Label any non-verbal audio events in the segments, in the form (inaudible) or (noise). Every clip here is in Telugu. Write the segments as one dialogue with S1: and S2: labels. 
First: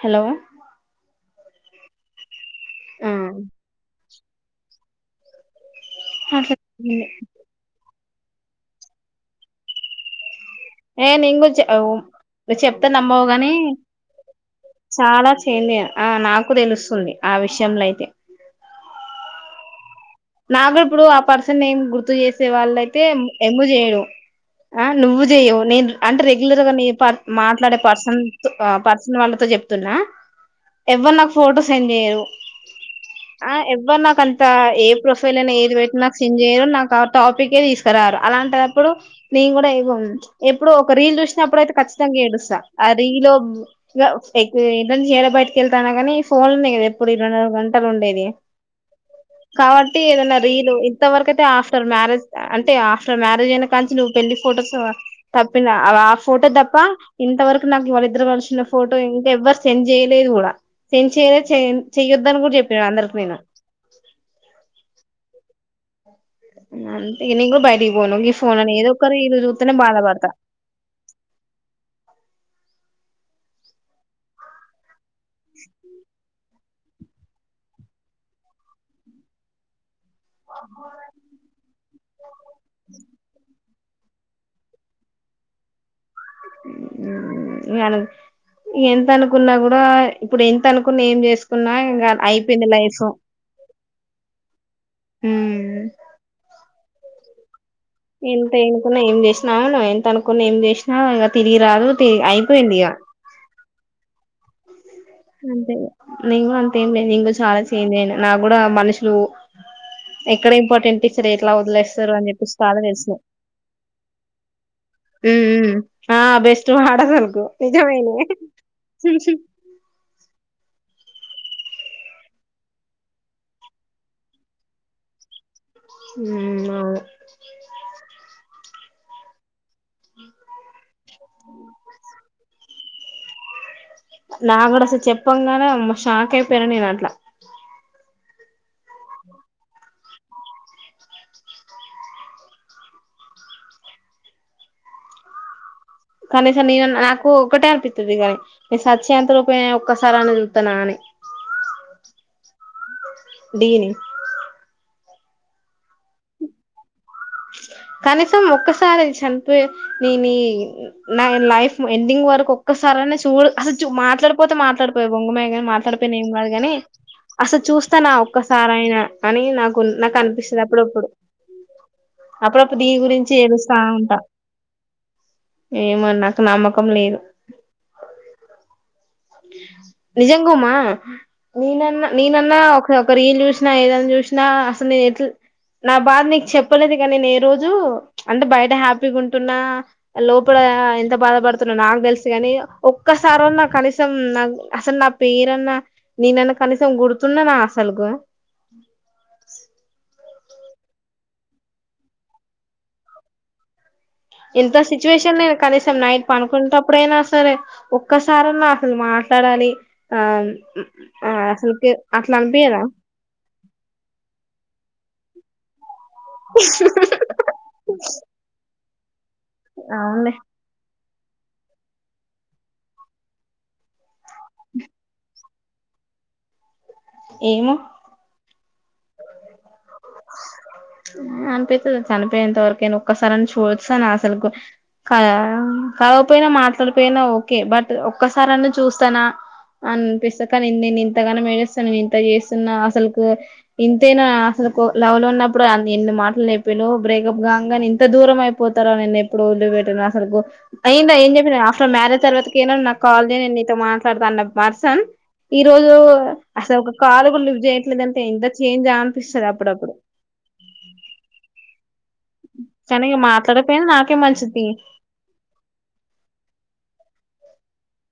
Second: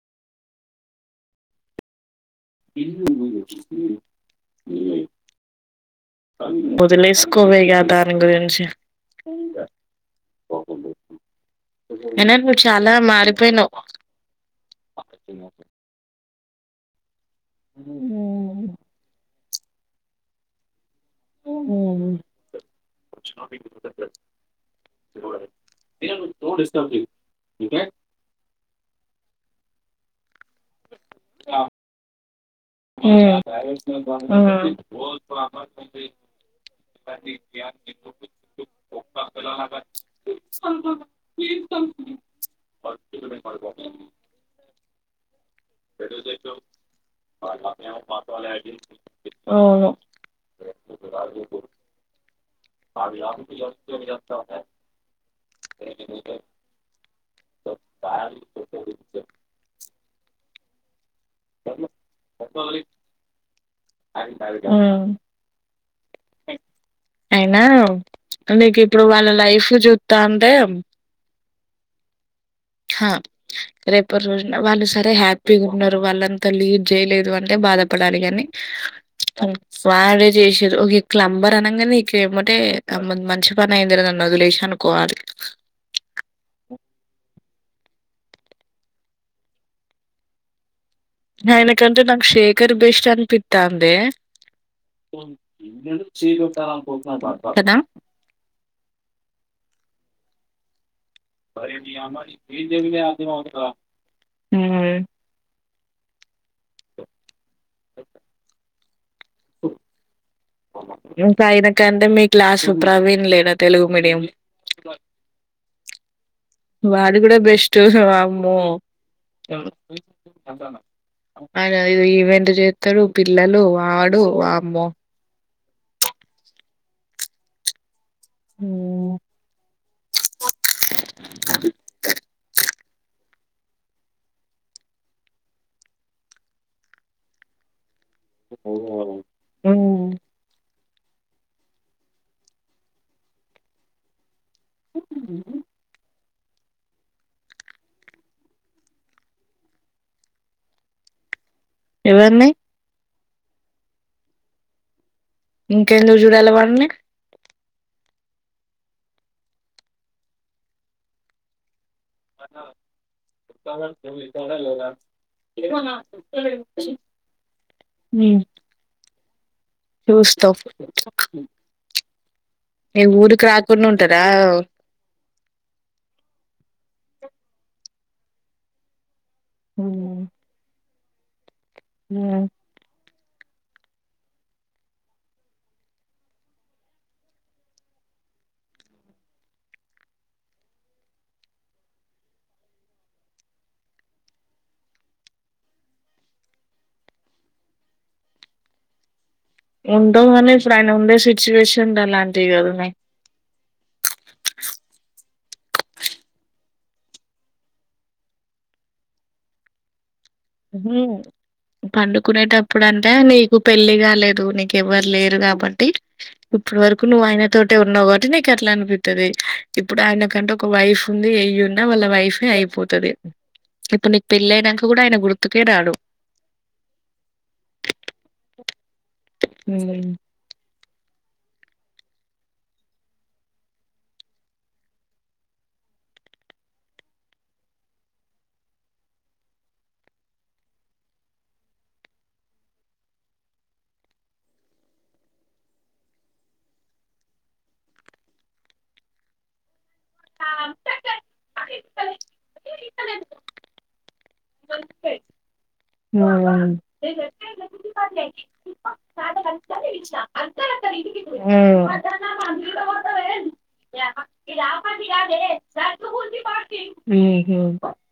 S1: హలో
S2: ఎన్న ఉఊ వచ్చ ఇ
S1: అట్లా
S2: ముదలేసుకోవవైగా ఆధారం గురించి
S1: ఏ న
S2: అయినా
S1: కూడా
S2: నువ్వు
S1: చెప్తా
S2: చాలా
S1: నమ్మవు గాని
S2: మారిపోయినవ్
S1: చాలా చెంది ఆ నాకు తెలుస్తుంది ఆ విషయంలో అయితే
S2: ఉమ్
S1: నాకు ఇప్పుడు ఆ పర్సన్ ఏం గుర్తు
S2: ఉమ్
S1: చేసే వాళ్ళయితే ఎమ చేయడు ఆ నువ్వు చెయ్యవు నేను అంటే రెగ్యులర్ గా ని పర్ మాట్లాడే పర్సన్ పర్సన్ వాళ్ళతో చెప్ న్నా ఎవ్వరు నాకు ఫోటో సెండ్ చేయ్యరు ఆ ఎవ్వర నాకంతా ఏ కేల ఏది పెట్టినా నాకు సెండ్ చేయరు నాకు ఆ టాపిక్ే తీసుకురారు అలాంటప్పుడు నేను కూడా ఎప్పుడో ఒక రీల్ చూసినప్పుడు అయితే ఖచ్చితంగా ఏడుస్తా ఆ రీల్ ఇగ అకౌం బయటికేళ్తానా కానీ ఫోన్ ఉనై గద ఎప్పుడు ఇరవై నాలుగు గంటలు
S2: అవును
S1: ట్టిగేదన్న రీల్ ఇంతవరకైతే ఆఫ్టర్ మ్యేజ్ అంటే ఆఫ్టర్ మ్యారేజ్ అయినా కంచి నువ్ పెళ్లి ఫోటోస్ తప్పిన్ద ఆ ఫోటో తప్ప ఇంతవరకు నాకు వాళిద్దరు కలసున్నా ఫోటో ఇంకా ఎవ్వరు సెండ్ చే చేయలేదు కూడా సెండ్ చేయలేదు చెయ చెయ్యొద్దని కూడా చెప్పిన అందరికి నేను
S2: ఉమ్
S1: అంతే ఇగ నిను
S2: అయినా
S1: కూడా బయటికి పోను గి ఫోన్లానే
S2: నీకు
S1: ఏదో
S2: ఇప్పుడు
S1: ఒక
S2: వాళ్ళ
S1: రిల్
S2: లైఫ్
S1: చూతనే బాధపడుతా
S2: చూత్తాంటే హ రేపటి రోజున వాళ్ళు సరే హ్యాపీగా ఉన్నారు వాళ్ళంతా లీడ్ చేయలేదు అంటే బాధ పడాలి కాని అన్ వాడే చేసిర్రు గిట్లా అంబర్ అనంగానే ఇక ఏమంటే మం మనుషుల్ పనైంద్రం దాన్నోదిలేసానుకోవళీ
S1: మ్ ఎంత అనుకున్నా కూడా ఇప్పుడు ఎంత అనుకు
S2: అయినకంటే నాకు శేఖర్
S1: లైఫ్
S2: బెస్ట్ అనిపిత్తాందే
S1: ఉమ్,
S2: కదా
S1: ఎంత ఎనుకున్నా ఏం చేసిన ఎంత అనుకున్న ఏం చేస్
S2: మ్
S1: అంతే ఇగ నిను కూడా అంతేం లేదు ఇంగ చాన చంజైన నాగ్గుడా మనుషులు ఎక్కడ ఇంపార్టెంట్
S2: (inaudible)
S1: ఇస్తారు
S2: ఇంకా
S1: ఎట్లా
S2: ఆయనకంటే
S1: వదిలేస్తారు
S2: మీ
S1: అని చెప్పేసి
S2: క్లాస్
S1: చాలా తెలుసు
S2: ప్రవీణ్ లేడా తెలుగు మీడియం
S1: ఉమ్, ఉమ్. ఆ బెస్ట్
S2: వాడు కూడా
S1: వాడసలుకు
S2: బెస్ట్
S1: నిజమేనే
S2: వమ్మో అయిన ఎదో ఈవెంట్ చేత్తడు పిల్లలు వాడు వమ్మో
S1: మ్ అవును
S2: మ్
S1: నాకు కూడా అసలు చెప్పంగానే అమ్మో షాకైపోయిన నేను అట్లా
S2: మ్
S1: కానీసం నేనన్న నాకు ఒకటే అనిపిస్తది కానీ నేను సచ్చే అంత లోపైన ఒక్కసారి అన్న చూత్తన అని (inaudible)
S2: ఎవ్వర్ని
S1: డీని
S2: ఇంకెందుకు చూడాలే వాడిని
S1: కనీసం ఒక్కసారి చనిపో నేను ని నా లైఫ్ ఎండింగ్ వరకు ఒక్కసారన్న చూడు అసలు చూ మాట్లాడపోతే మాట్లాడపోయే బొంగుమయే గాని మాట్లాడపోయిన ఎం కాదు కాని అసలు చూస్తా నా
S2: మ్మ్
S1: ఒక్కసారైనా అని నాకు
S2: చూస్తాం
S1: నాకనిపిస్తది అప్పుడప్పుడు అప్పుడప్పుడు దీని
S2: ఈ
S1: గురించి
S2: ఊరికి
S1: ఏడుస్తా
S2: రాకుండా
S1: ఉంటా
S2: ఉంటారా
S1: ఏమో నాకు నమ్మకం లేదు
S2: మ్మ్
S1: నిజంగ ఉమా నినన్నా
S2: మ్మ్
S1: ననన్నా ఒక ఒక రిల్ చూసిన ఏదన్న చూసిన అసల్ నిను ఎట్ నా బాధ నీకు చెప్పలేదు కానీ నేను ఏ రోజు అంటే బయట హ్యాపీగా ఉంటున్నా లోపల ఎంత బాధపడుతున్నా నాకు తెలుసు కాని ఒక్కసారన్న కనీస్ సం నా అసలు నా పేరన్నా నేనన్నా కనీసం గుర్తున్నానా అసలుకు (inaudible)
S2: కాని ఇప్పుడు ఆయన ఉండే సిచ్యువేషన్ అలాంటివి కదనే
S1: ఎంత సిచ్యువేషన్ నేను కనీసం నైట్ పనుకునేప్పుడైనా అసలే ఒక్కసారి ఉన్నా అసలు మాట్లాడాలి ఆ అసలుకి అట్లా అనిపియదా
S2: పండుకునేటప్పుడు అంటే నీకు పెళ్లి కాలేదు నీకు ఎవ్వరు లేరు కాబట్టి ఇప్పుటి వరకు నువ్వు ఆయన తోటే ఉన్నావు కాబట్టి నీకు అట్లా అనిపి ఇప్పుడు ఆయన
S1: అవునులే
S2: కంటే ఒక వైఫ్ (unintelligible) ఎయున్నా వాళ్ళ వైఫే అయిపోతది ఇప్పుడు నీకు పెళ్ళి అయినాంక కూడా ఆయన గుర్ గుర్తు కే రాడు
S1: ఏమో
S2: ఉ
S1: అనిపోతది చనిపోయేంత వరకైనా ఒక్కసారి అని చూడచ్చాన అసలు కాకపోయినా మాట్లాడిపోయినా ఓకే బట్ ఒక్కసార అన్న చూస్తాన అని అనిపిస్తాక నేను నేను ఇంతగానం (unintelligible) స్తాను నేను ఇంత చేస్తున్నా అసలుకు ఇంతేనా అసలు లవ్ లో ఉన్నప్పుడు అన్ని ఎన్ని మాటలు నేర్పును బ్రేకప్ కాంగనే ఇంత దూరం అయిపోతారో నన్నను ఎప్పుడు (unintelligible) (unintelligible) మాట్లాడుత అన్న పర్సన్ ఈ రోజు
S2: ఉమ్.
S1: అసలు
S2: ఉమ్.
S1: ఒక కాలు కూడ లిఫ్ట్ చేయట్లేదంటే ఇంత చేంజ్ అనిపిస్తది అ
S2: ఆ
S1: కాని ఇగ మాట్లాడకపోయినా నాకే మంచిది
S2: (unintelligible) ఉ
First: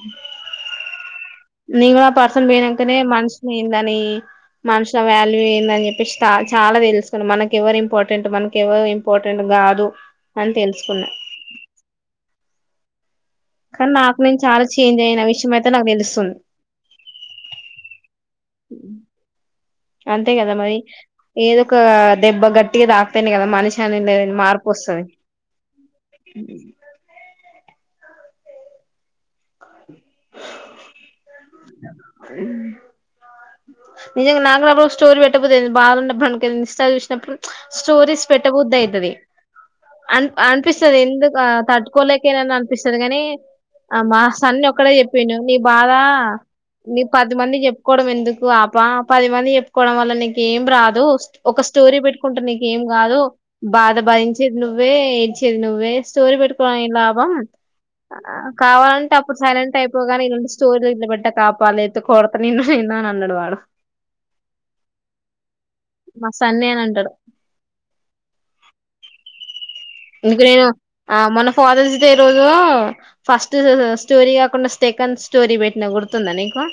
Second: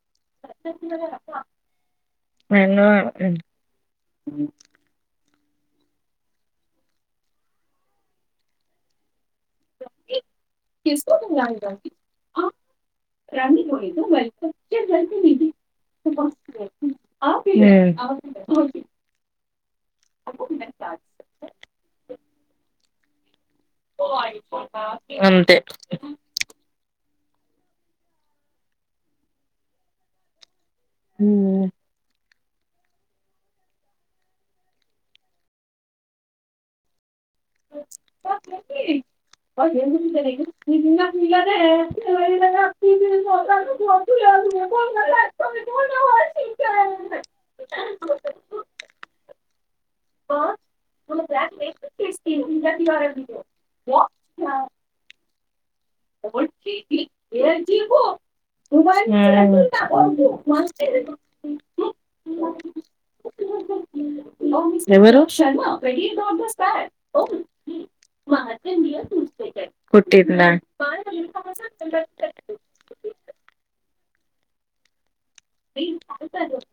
S2: ప్ర
S1: నీను కూడ ఆ పర్సన్ పోయినకనే మనిషిలేందని మనిషిల వాల్యూ ఏందని చెప్పేసి చాలా తెలుసుకున్న మనకు ఎవరు ఇంపార్టెంట్ మనకి ఎవరు ఇంపార్టెంట్ కాదు అని తెలుసుకున్నా కానీ నాకు నేను చాలా చేంజ్ అయిన విషయం అయితే నాకు
S2: హు
S1: తెలుస్తుంది
S2: (unintelligible)
S1: అంతే కదా మరి ఏదో ఒక దెబ్బ గట్టిగా దా మనిషి అని (unintelligible) మార్పు వస్తుంది
S2: అంతే ఆ
S1: అ నిజంగా నాకుప్పుడు స్టోరీ పెట్టకపోతే ఏంత బాధ ఉండ బనికి ఇంస్టా చూసినప్పుడు స్టోరీస్ పెట్టబధి అయితది అ అనిపిస్తుంది ఎందుకు తట్టుకోలేకేనాని అనిపిస్తది కని ఆ మాస్ సన్నీ ఒక్కడే చెప్పిండు నీ బాధ (unintelligible) పదిమంది చెప్పుకోవడం ఎందుకు ఆప పది మంది చెప్ కోడం వల్ల నీకేం రాదు ఒక స్టోరీ పెట్టుకుంటే నీకేం కాదు బాధ భరించేది నువ్వు వే స్టోరీ పెట్టుకోని లాభం కావాలంటే అప్పుడు సైలెంట్ అయిపోగా స్టో ఇల
S2: ఉమ్.
S1: పెట్ట కాపాలితు కొడత నిన్నంద అలడువాడు
S2: ఎవరు
S1: సన్నే అని అంటాడు
S2: కొట్టేద
S1: అందుకు నేను ఆ మొన్న ఫాదర్స్ డే రోజు ఫస్ట్ స్టోరీ కాకుండా సెకండ్ స్టోరీ పెట్టిన గుర్తుందా నీకు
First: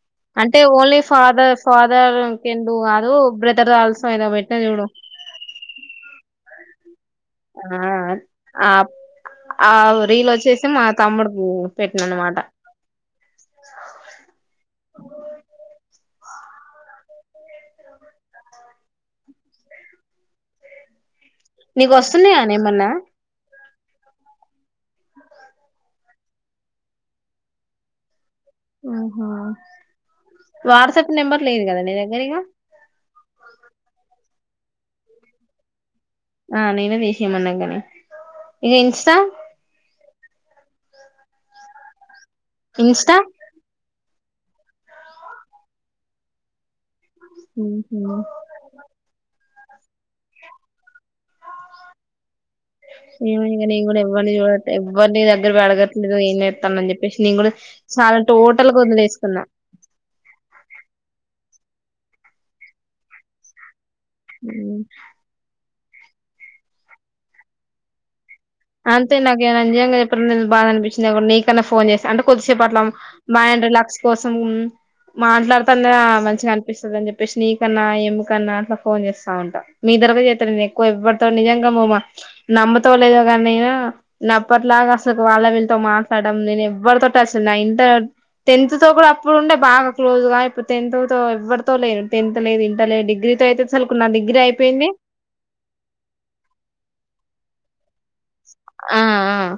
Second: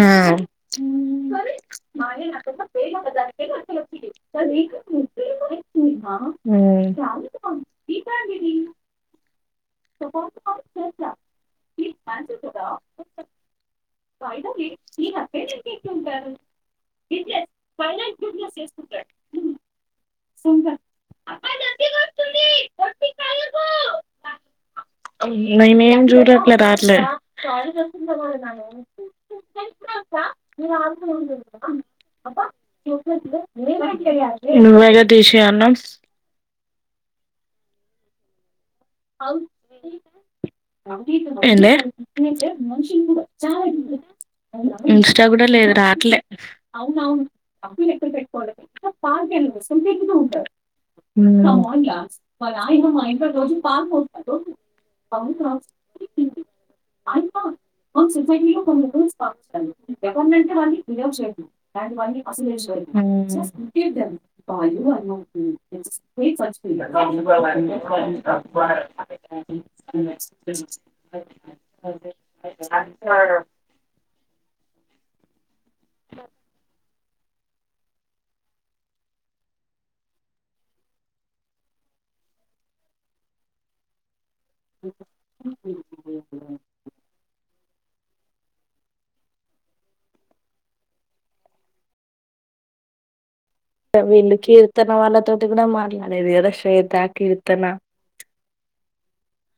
S2: ఆ
S1: అంటే ఓన్లీ ఫాదర్ ఫాదర్ (unintelligible) కాదు బ్రదర్ అల్సొ ఏదో పెట్టి
S2: ఉ
S1: ఆ ఆ రీలు వచ్చేసి మా తమ్ముడు
S2: (inaudible) ఇ ఫైనా చూస్త సుంద
S1: నీకు వస్తున్నాయానే ఏమన్నా
S2: మేమేమీ చూడట్ల రాట్ల
S1: ఉహు వాట్సాప్ నెంబర్ లేదు కదా నీ దగ్గర ఇగా
S2: నువ్వేగా తీసేయ్ అన్నావు
S1: ఆ నేను తీసేయమన్నాగనే ఇగ ఇన్స్టా
S2: ఏంది
S1: ఇన్స్టా
S2: ఇన్స్టా కూడా లేదు రాట్లే
S1: ఉహు.
S2: (unintelligible)
S1: (unintelligible) ఏమో
S2: హు
S1: ఇగ నేను కూడా ఎవరి ఎవరిని దగ్గర అడగట్లేదు ఏం చేత్తన్నావ్ అని చెప్పేసి నేను కూడా చాలా టోట
S2: (unintelligible) ఎవరినంటే వన్నీ యూస్ చేయకు (unintelligible) ఉ (unintelligible) (unintelligible)
S1: అంతే నాకు నిజంగా చెప్పడు నను బాగా అనిపించింది నీకన్నా ఫోన్ చేస్తా అంటే కొద్సేపు అట్ల మా లాస్ కోసం మాట్లాడుతనే మంచిగా అనిపిస్తుంది అని చెప్ నీ కన్నా ఏం కన్నా అట్లా ఫోన్ చేస్తా ఉంటా మీ దగ చేతా నేను ఎక్కువ ఇవ్వబడతాను నిజంగా మమా నమ్మతోవ లేదా నేను నే అప్పట్లాగా అసలు వాళ్ళ వీళ్ళతో మాట్లాడం నేను ఎవ్వరితోటి అసలు నైన్ టా టెన్త్ తో కూడా అప్పుడు ఉండే బాగా క్లోజ్ గా ఇప్పుడు టెన్త్ తో ఎవరితో లేదు టెన్త్ లేదు ఇంట లేదు డిగ్రీ అయితే అసలుకు నా
S2: వీళ్ళు
S1: అయిపోయింది
S2: కీర్తన వాళ్ళతోటి కూడా మాట్లాడేది కదా శ్వేత, కీర్తన
S1: ఆ ఆ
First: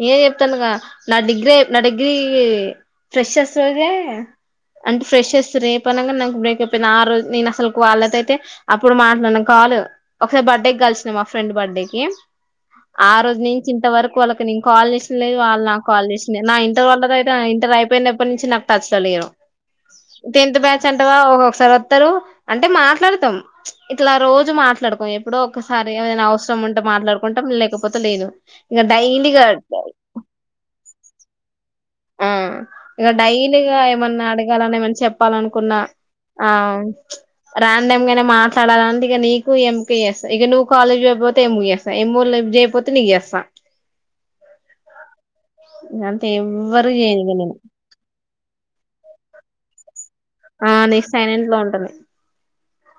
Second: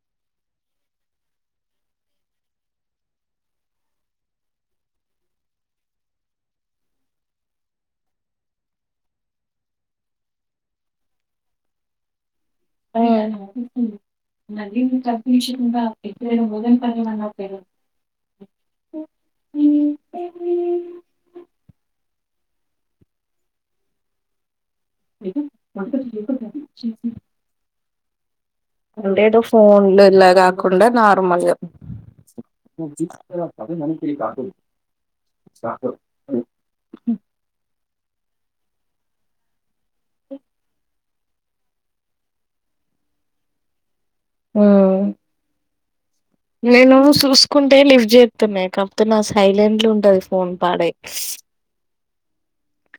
S1: నేనే చెప్తానుగా నా డిగ్రీ నా డిగ్రీ ఫ్రెషర్స్ రోజే అంటే ఫ్రెషర్స్ రేపగా నాకు బ్రేక్ అపోయింది ఆ రోజు నేను అసలు వాళ్ళతో అయితే అప్పుడు మాట్లాడను వాళ్ళ ఒకసారి బర్త్డే కలిసిన మా ఫ్రెండ్ బర్త్డే కి ఆ రోజు నుంచి ఇంత వరకు వాళ్ళ నేను కాల్ చేసినలేదు వాళ్ళు నాకు కాల్ చేసినంది నా ఇంటర్ వాళ్ళయితే ఇంటర్ అయిపోయినప్పటి నుంచి నాకు టచ్ లో లేరు టెన్త్ బ్యాచ్ అంటావా ఒక్కోక్కసారి వస్తారు అంటే మాట్లాడుతాం ఇట్లా రోజు మా మాట్లాడుకో ఎప్పుడో ఒకసారి ఏమైనా అవసరం ఉంటే మాట్లాడుకుంటా లేకపోతే లేదు ఇంక డైలీ
S2: ఫోన్ లో ఇలా రాకుండా నార్మల్ గా
S1: ఆ ఇక డైలీగా ఏమన్నా అడగాలని ఏమన్నా చెప్పాలనుకున్నా ఆ రండమ్గానే మా ట్లాడాలని ఇక నీకు ఎంపిఎస్ ఇక నువ్వు కాలేజ్ అయపో తే ముయసా ఏమో లిఫ్ట్ చేయకపోతే నీకు చేస్తా
S2: ఉ
S1: అంతే ఎవ్వరు
S2: నేను
S1: చేయను ఇగ నేను
S2: చూసుకుంటే లివ్ చేస్త కాకపోతే నాది సైలెంట్ లో ఉంటది ఫోన్
S1: ఆ
S2: పాడే
S1: నీ సైలెంట్ లో ఉంటది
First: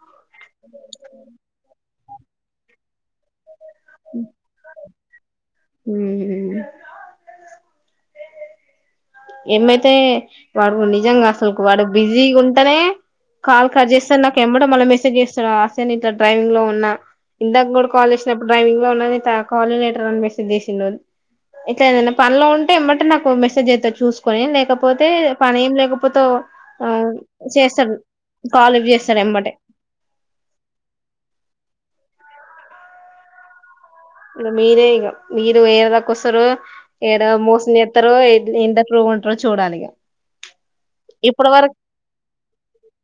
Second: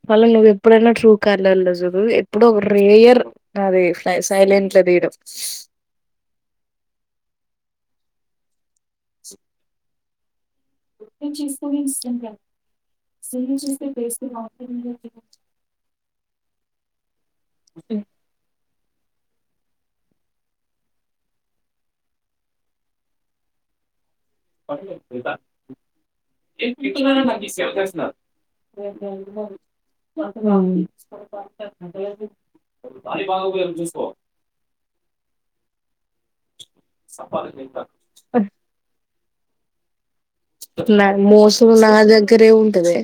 S2: మళ్ళ నువ్వు ఎప్పుడైనా ట్రూ కాలర్లో చూడు ఎప్పుడో రేర్ అదే సైలెంట్లో తీడు
S1: ఉ ఏమైతే వాడు నిజంగా అసలు వాడు బిజీ ఉంటేనే కాల్ కట్ చేస్తాడు నాకు ఎమ్మడ మళ్ళీ మెసేజ్ చేస్తాడు ఆశ నీతో ఇట్లా డ్రైవింగ్ లో ఉన్నా ఇందాక కూడా కాలేజ్డుడైవింగ్ లో ఉన్నది కాల్ యు లేటర్ అని మెసేజ్ చేసిండ ఇట్ ఏదైనా పనిలో ఉంటేమంటే నాకు మెసేజ్ చేత్తడు కొని లేకపోతే పని ఏం లేకపోతే ఆ చేస్తాడు కాల్ లిఫ్ట్ చేస్తారు ఎమ్బెటే
S2: అవును
S1: ఇంగ మీరే ఇగ మీరు ఏడి దాకా వస్తరో ఎడ మోసను చెత్తరో ఇంటర్లో కూడా చూడాలిగా
S2: నా మోసం నా దగ్గరే ఉంటదే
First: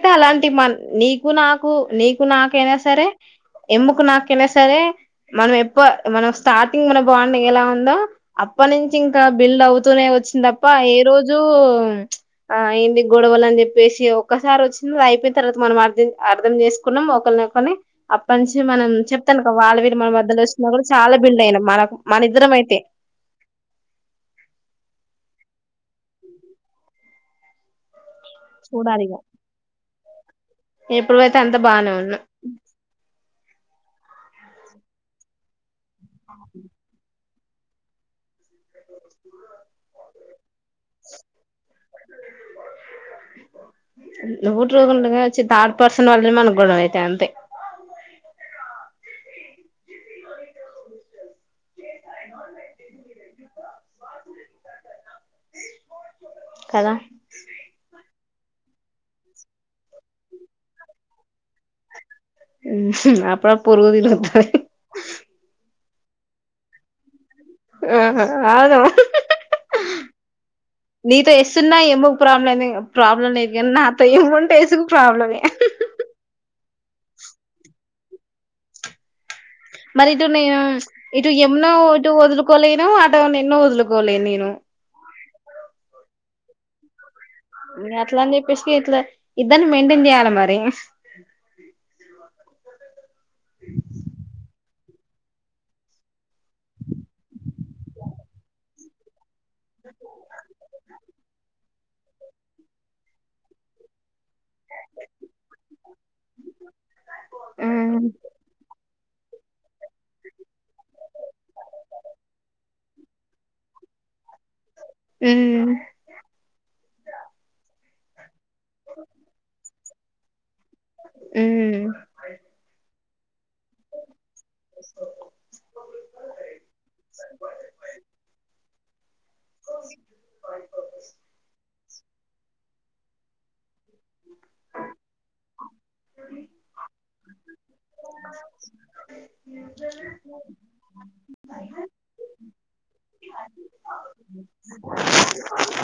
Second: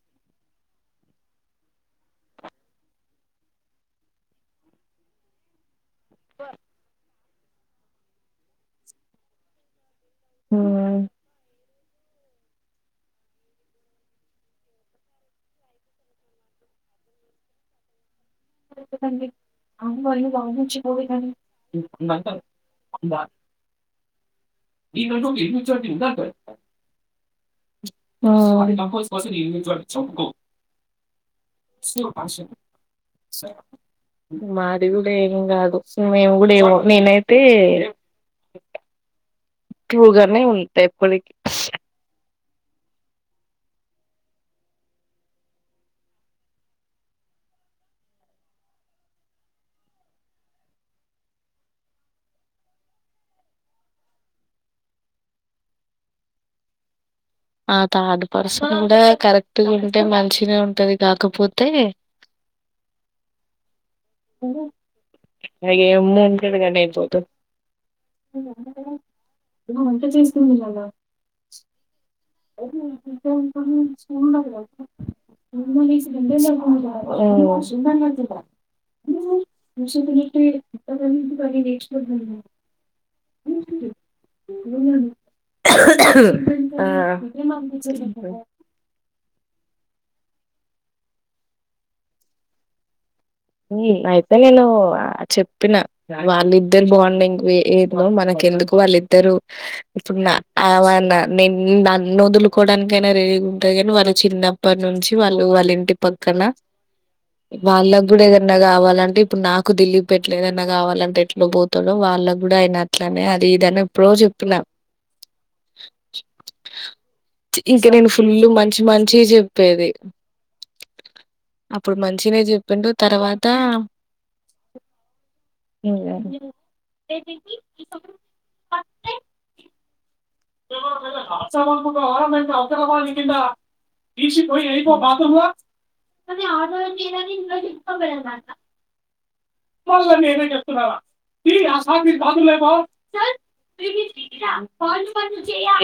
S1: అ అలాంటి మ నీకు నాకు నీకు నాకైనా సరే ఎమ్ముకు నాకు కైనా సరే మనం ఎప్పు మనం స్టార్టింగ్ మన బాగు మన ఎలా ఉందో అప్పుడు నుంచి ఇంకా బిల్డ్ అవుతూనే వచ్చింది తప్ప ఏ
S2: హ్మ్
S1: రోజు రోజు ఆ ఏంది గొడవలు అని చెప్పేసి ఒక్కసారి వచ్చింది అ అయిపోయిన తర్వాత మనం అర్థం అర్ధం చేసుకున్నాం ఒకలినికొని అప్పుడు నుంచి మనం చె తను వాళ్ళ వీళ్ళు మన మధ్యలో వచ్చిన కూడా చాలా బిల్డ్ అయిన మన మన ఇద్దరం అయితే
S2: ఈ నటు (unintelligible) ఈ క్రిందపై
S1: చూడాలి ఇగ ఎప్పుడుయితే అంత బాగానే ఉన్నాం
S2: అ సో మాది కూడా ఏం కాదు మేం కూడా ఏమో నేనైతే అంటే ట్రూగానే ఉంటా ఎప్పటికి
S1: నూ ట్రూగా ఉంటనే వచ్చి థర్డ్ పర్సన్ వాళ్ళ మన గోడావ అయితయి అంతే కదా
S2: ఆ థర్డ్ పర్సన్ కూడా కరెక్ట్గా ఉంటే మంచినే ఉంటది కాకపోతే
S1: ఉమ్ అప్పుడ పూరుగు తిని వస్తాది
S2: అగమే గడు గనే ఇబోదు
S1: ఆహా అవును
S2: వంట చేసుకొని తినాలా.
S1: నీతో ఎస్సున్నా ఏమో
S2: (unintelligible)
S1: ప్రాబ్లమే ప్రాబ్లం లేదు కానీ
S2: ఉమ్
S1: నాతో ఏముంటే ఎసుగు ప్రాబ్లమే మరి ఇటు నేను ఇటు యమున ఇటు వదులుకోలేను అటు నిన్ను వదులుకోలేను నేను
S2: (unintelligible) ఆ
S1: గట్లా అని చెప్పేస్తే గిట్లా ఇద్దరిన్ని మెయింటెన్ చేయాలమరి
S2: అయితే నేను చెప్పిన వాళ్ళిద్దరు బాండింగ్ ఏదో మనకెందుకు వాళ్ళద్దరు ఇద్దరు ఇప్పుడు నానా నేను నన్ను వదులుకోవడానికైనా రెడీగా ఉంటంది కాని వాళ్ళ చిన్నప్పటి నుంచి వాళ్ళు వాళ్ళ ఇంటి పక్కన వాళ్ళ
S1: ఉమ్
S2: ఇప్పుడే ఎదన్నా కావాలన్న ఇప్పుడు నాకు దీలీప్ ఎట్లేదన్నా కావాలంటే ఎట్లా పోతానో వాళ్ళకు కూడా ఆయన అట్లనే అది ఇదన్న ఇప్పుడు చెప్పున్నా
S1: అమ్
S2: ఫుల్లు మంచి మంచిగా చెప్పేది
S1: అమ్
S2: ను తర్వాత ఉమ్ అవును హాసవ మే అకరాబాద్ కింద తీసిపోయి అయిపో బాత్రూమ్ అ ఆ చేని ఇప్ప పెరందంట. నేనే చెప్తున్నార ఈ అసాంత దదులే బ చల్ తరా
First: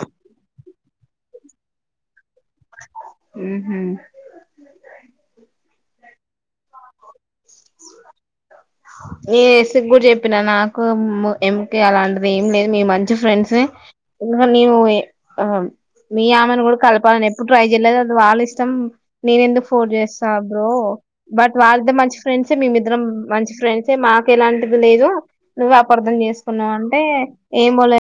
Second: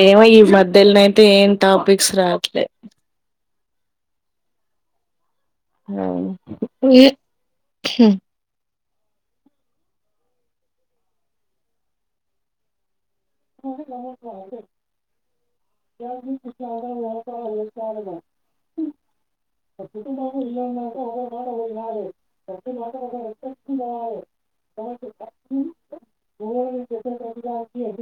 S2: ఏమ ఈ మధ్యనయితే ఏం టాపిక్స్ రావట్లే
S1: ఉహు
S2: అవు ఇగ ఉమ్
S1: ఈ ఎస్సిక్ గు చెప్పిన నాకు ఎంక అలాంటది ఏం లేదు మీ మంచి ఫ్రెండ్స్ నే మీ ఆమెను కూడా కలపాలని ఎప్పుడు ట్రై చెయలేదు అది వాళ్ళ ఇష్టం నేను ఎందుకు ఫోన్ చేస్తా బ్రో బట్ వాళ్ళద్దరు మంచి ఫ్రెండ్స్ మేమిద్దరం మంచి ఫ్రెండ్స్ తే మాకు ఎలాంటిది లేదు నువ్వు అపర్థం చేసుకున్నావు అంటే ఏమోలే